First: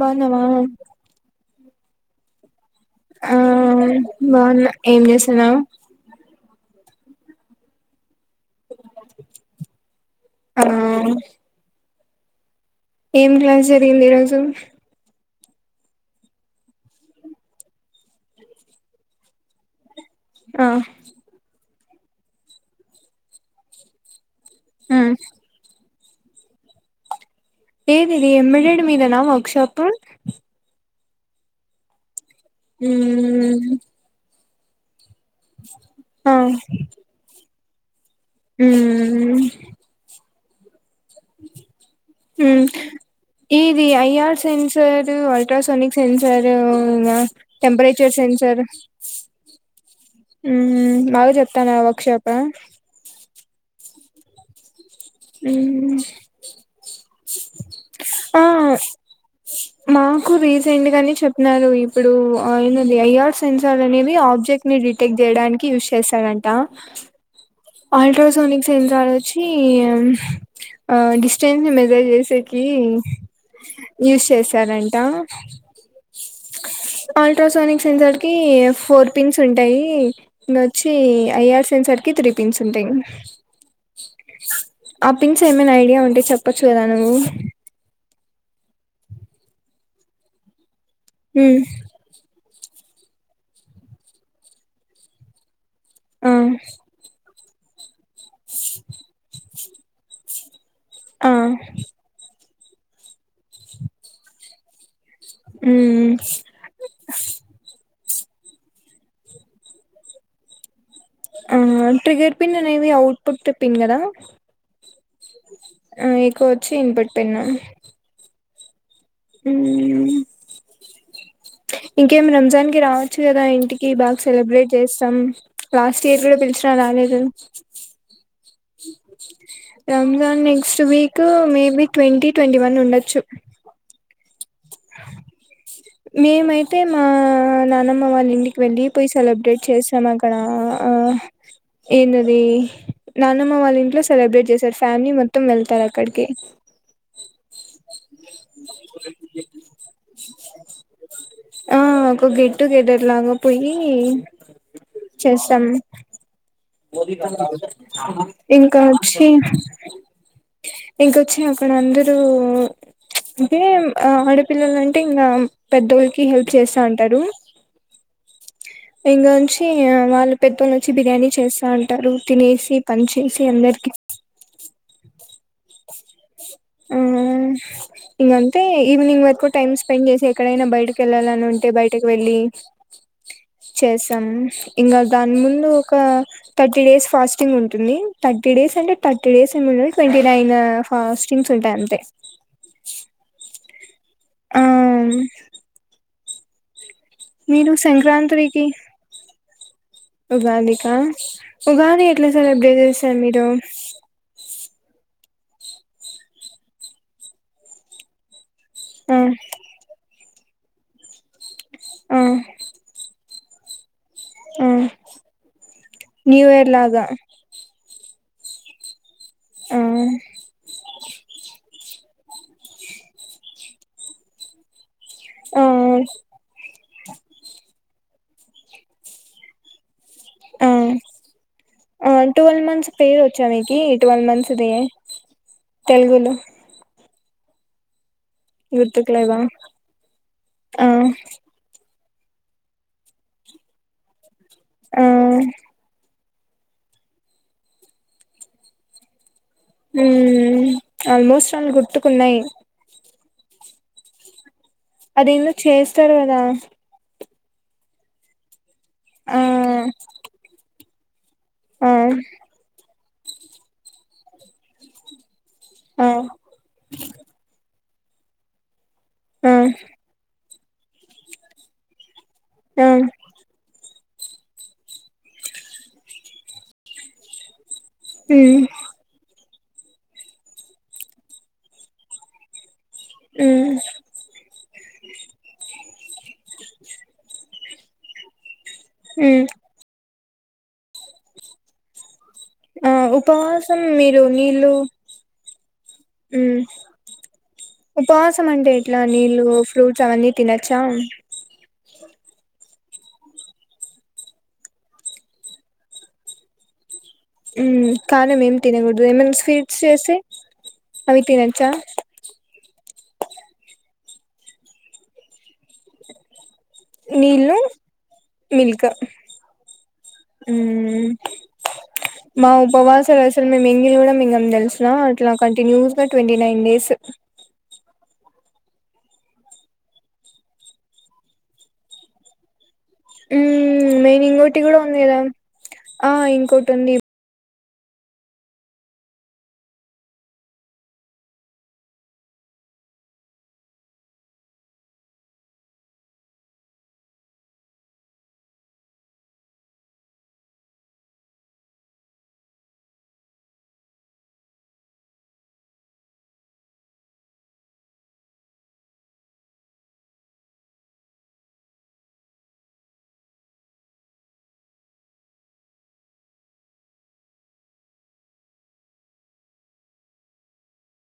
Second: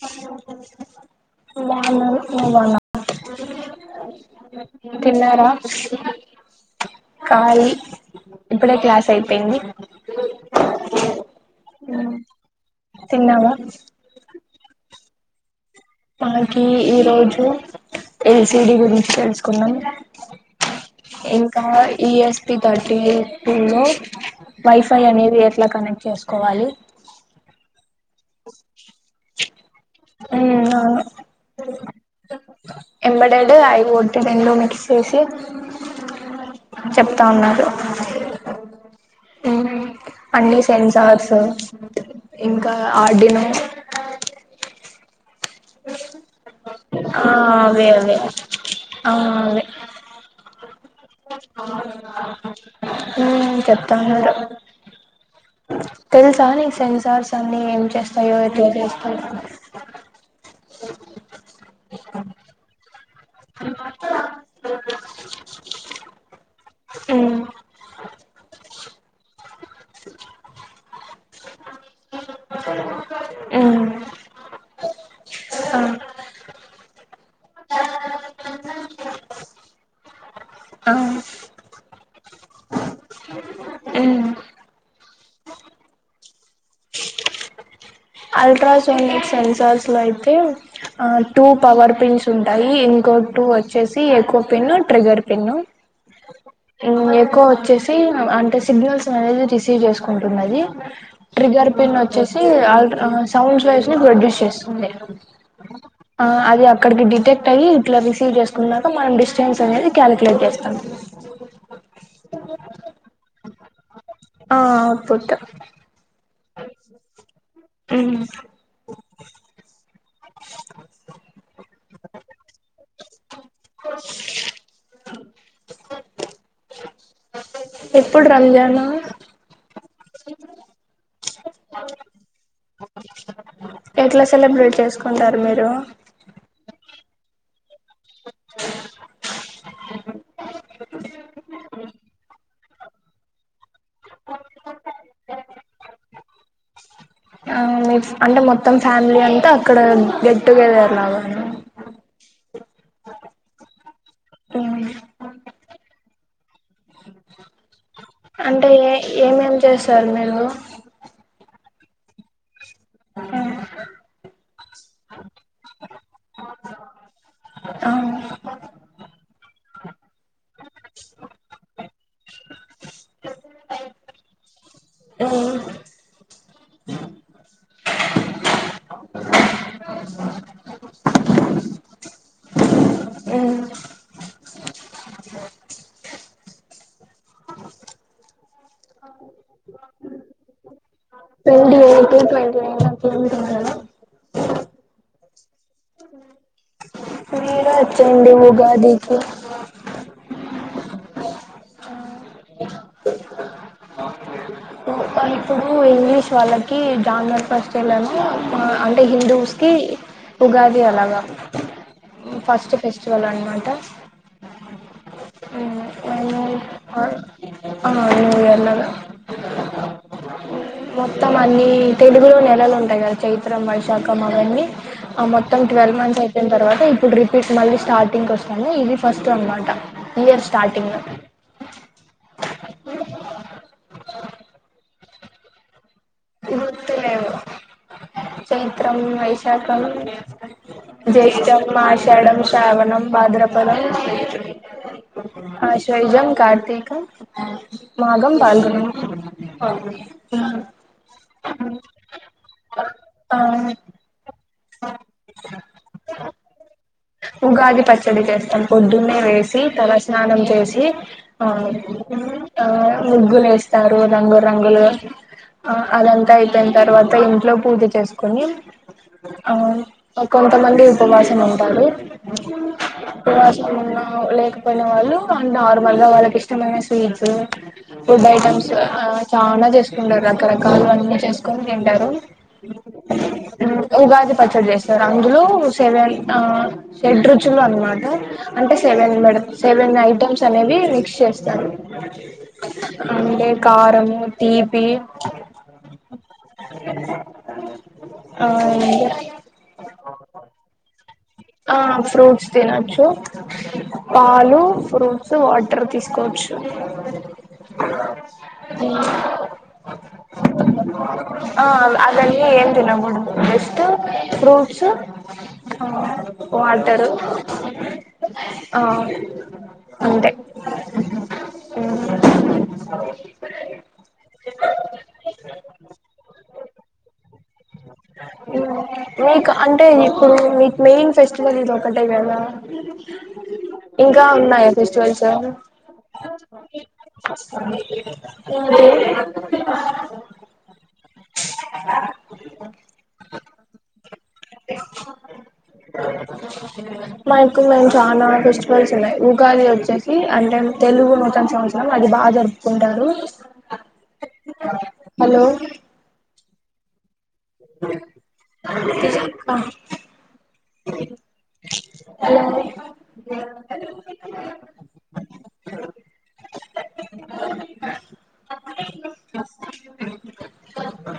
బాగున్నావా నేను బాగున్నా మీరు బాగున్నారా ఆ బాగున్నా ఏం చేస్తున్నా కాలి ఇప్పుడే క్లాస్ అయిపోయింది ఆ ఆ ఏం తిన్నావా క్లాస్ జరిగింది ఈరోజు మనకి ఈ రోజు ఎల్సిడి గురించి తెలుసుకునం ఆ ఈఎస్పిి థర్టీ హాట్ లో వైఫై ఉమ్ అనేది ఎట్లా కనెక్ట్ చేసుకోవాలి ఏేది ఎమ్మె మీదనా వర్క్ షాప్ అంబాడడ్ ఉమ్ ఐ వాడి నెట్ చేసి చెప్తా ఉన్నారు హమ్ అన్నీ సేమ్ సేమ్ చార్స్ ఇంకా ఆడినో అయ్యా సెన్సారు అల్ట్రాసోనిక్ సెన్సర్ ఉ ఆ అవే టెంపరేచర్ అవే సెన్సర్ ఆ అవే యూ బాగా చెప్తున్నాడు వర్క్ షాప్ తాన్నాడు ఉమ్ తెలుసా నీకి సెన్సర్స్ ఆ ఇంకేం చి చేస్తాయో ఆ ఎట్లా చేస్తాయి మాకు ఏంది కానీ చెప్పినారు ఇప్పుడు ఆయనది ఐఆర్ సెన్సర్ అనేవి ఆబ్జెక్ట్ ని డిటెక్ట్ చేయడానికి యూజ్ చేస్తారంట ఆ అల్ట్రాసోనిక్ సెన్సర్ వచ్ కి ఆ డిస్టెన్స్ ని మెజర్ చేసేకి ఉమ్ యూస్ చేస్తారంట ఆ అల్ట్రాసోనిక్ సెన్సార్ కి ఫోర్ పిన్స్ ఉంటాయి ను వచ్చి అయ్యర్ సెన్సార్ కి త్రీ పిన్స్ ఉంటాయి అ ఆ పిన్స్ ఏమైనా ఐడియా ఉంటే చెప్పొచ్చు కదా నువ్వు అల్ట్రాసోనిక్ సెన్సార్స్ లో అయితే అ టూ ఉమ్ పవర్ పిన్స్ ఉన్ ఉంటాయి ఇంకో టు వచ్చేసి ఎక్కువ పిన్ ట్రిగర్ పిన్ ఉ ఆ ఇన్ అక్కో చ్చేసి అ అంటే సిగ్నల్స్ అనేది తీస్ తీ చేసుకుంటున్నది ఆ ట్రిగ్గర్ పిన్ వచ్చేసి ఉ అ అ సౌండ్స్ వేవ్స్ ని ప్రొడ్యూస్ చేస్తుంది ఉమ్ ఆ అది అక్కడికి డిటెక్ట్ అయ్యి ఇట్ల తీస్ తివ్ చేసుకున్నాక మనం డిస్టెన్స్ అనేది మనం క్యాలిక్యులేట్ చేస్తాం ఆ ట్రిగ్గర్ పిన్ అనేవి అవుట్ పుట్ పిన్ కదా ఆ అవుట్పుట్ ఆ ఎక్కువ వచ్చి ఇన్ పుట్ పిన్ మ్మ్ ఊ ఇంకేం రంజాన్ కి రావచ్చు కదా ఇన్ టికి బాగా సెలబ్రేట్ చేస్తాం లాస్ట్ ఇయర్ గుడా పిల్చ్నా రాలేదు అ ఎప్పుడు రంజానా Ramzan next week maybe twenty twenty one ఉండచ్చు ఎట్ల సెలబ్రేట్ చేసుకుంటారు మీరు మేమైతే మా నానమ్మ వాళ్ళ ఇంటికి వెళ్ళి పోయి సెలబ్రేట్ చేసాం అక్కడ ఆ ఏంటది నానమ్మ వాళ్ళ ఇంట్లో సెలబ్రేట్ జేశారు ఫ్యామిలీ మొత్తం వెళ్తార్ అక్కడి ఆ మీ అంటే మొత్తం ఫ్యామిలీ అంతా అక్కడ గెట్ టుగెదర్ ఒర్ లావానా ఒగ్ గెట్ టుగెదర్ లాగా పోయి మ్మ్ చేస్తాం అంటే ఇంగ్ కా ఏ ఒచ్చి ఏమేం చేస్తారు మీరు ఇంకొచ్చి అక్ మన అందరూ అంటే ఆ ఆడపిల్లల అంటే ఇంగామ్ పెద్దోల్కి హెల్ప్ చేస్తా అంటారు అవును [unintelligible] వాళ్ పెద్దోలోచ్చి బిర్యానీ చేస్ రా అంటారు తినేసి పని చేసి అందర్కి ఆ అమ్ ఇంగ అంతే ఈవినింగ్ వర్కు టైమ్ స్పెండ్ జేసి ఎక్కడైనా బయటకి ఎల్లల్ అన్ ఉంటే బయటకు వెళ్ళి చేస్తాం ఇంగా దాన్ ముందు ఒక థట్టీ డేస్ ఫాస్టింగ్ ఉంటుంది థట్టీ డేస్ రండే థర్టీ డేస్ ఏమో లొయ్ టెవ్న్టీ నైన్ ఫాస్టింగ్స్ ఉంటై అంతే ఏందో అట్లన్ [unintelligible] [unintelligible] ఆ మ్ [unintelligible] ఒచ్చిండు సంక్రాంతికి ఉగాదికి తా ఉగాది ఎట్ల సెలెబ్రేట్ జేసర్ మీరు వాళ్లు ఇప్పుడు ఇంగ్లీష్ వాళ్ళకి జన్వర్ ఫస్ట్ చెళ్ళనూ ఆ అంటే ఆ హిందూస్కి ఉగాది అలాగా ఆ ఫస్ట్ ఫెస్టివల్ అండ్ మంటా ఊ న్యూ ఇయర్ లాగా ఆ అది న్యూ ఇయర్ లాగ ఊ మొత్తం అన్ని తెలుగులో నెలలు ఉంటై గదా చైత్రం వైశాఖం అవన్నీ ఆ మొత్తం ట్వెల్వ్ మంత్స్ అయిపోయిన తర్వాత ఇప్పుడ్ రిపీట్ మళ్ళీ స్టార్టింగ్ కొస్తేనే ఇది ఫస్ట్ అన్మాట ఇయర్ ఆ స్టార్టింగ్లో పేర్ వచ్చా నీకీ ట్వెల్వ్ మంత్స్ ది తెలుగులో ఇది గుర్తులేవు చైత్రం, గుర్తుకులేవా వైశాఖం, ఆ జ్యేష్టం, ఆ షాఢం, శ్రావణం, భాద్రపదం ఆషాఢం కార్తీక మాఘం, పాల్గుణం అవున మ్మ్ ఆల్మోస్ట్ వాళ్ళు గుర్తుకున్నయి. ఆ అది ఏందో చేస్తార్ కదా ఉగాది పచ్చడి చేస్తాం. పొద్దునే ఆ లేసి తలస్నానం చేసి ఆ ఆ ముగ్గుల్ ఏస్తారు రంగు రంగులు ఆ అదంతా అయిపోయిన తర్వాత ఇంట్లో పూజ చే చేస్కొని ఆ అవు ఒక్ కొంతమంది ఉపవాసం ఉంటారు. ఆ ఉపవాసం ఉన్న లేకపోయిన వాళ్లు నార్మల్గా వాళ్లకిష్టమైన స్వీట్స్ ఫుడ్ మ్మ్ ఐటమ్స్ ఆ చాల చేసుకుంటార్ రకరకాలుగా అన్నీ చేస్కొన్ తింటరు. మ్మ్ ఉగాది పచ్చడి చేస్తరు అందులో సెవెన్ ఆ షెడ్రుచులు అన్నమాట అంటే సెవెన్ మేడం మ్మ్ సెవెన్ ఐటమ్స్ అనేవి మిక్స్ చేస్తారు. ఆ అంటే ఉపవాసం కారము, తీపి మ్ ఉపవాసం ఆ అంటే ఎట్లా నీళ్లు ఫ్రూట్స్ అవన్నీ తినచ్చా ఆ ఫ్రూట్స్ తినొచ్చు పాలు ఫ్రూట్స్ వాటర్ తీసుకోవచ్చు మ్ కాని మేమ్ తినకూడదు ఏమన్నా స్వీట్స్ చేస్తే అవి ఆ తినచ్చా అవన్నీ ఏం తినకూడదు జస్ట్ ఫ్రూట్స్ వాటరు నీళ్లు ఆ మిల్క్ అంతే ఉమ్ మా ఉపవాసాలు అసలు మేము ఎంగిలి కూడా మింగం తెలుసున అట్లా కంటిన్యూస్ గా ట్వంటీ నైన్ డేస్ మ్ మీకు అంటే ఇప్పుడు మీకు మెయిన్ ఫెస్టివల్ ఇది ఒకటే కదా ఉమ్ ఇంకా మెయిన్ ఇంకోటి ఉన్నాయా కూడా ఉంది కదా ఫెస్టివల్స్ ఆ ఇంకోటి ఉంది అ మాకు మేము చాలా ఫెస్టివల్స్ ఉన్నాయి ఉగాది వచ్చేసి అంటే తెలుగు నూతన సంవత్సరం అది బాగా జరుపుకుంటారు హలో ఆ హలో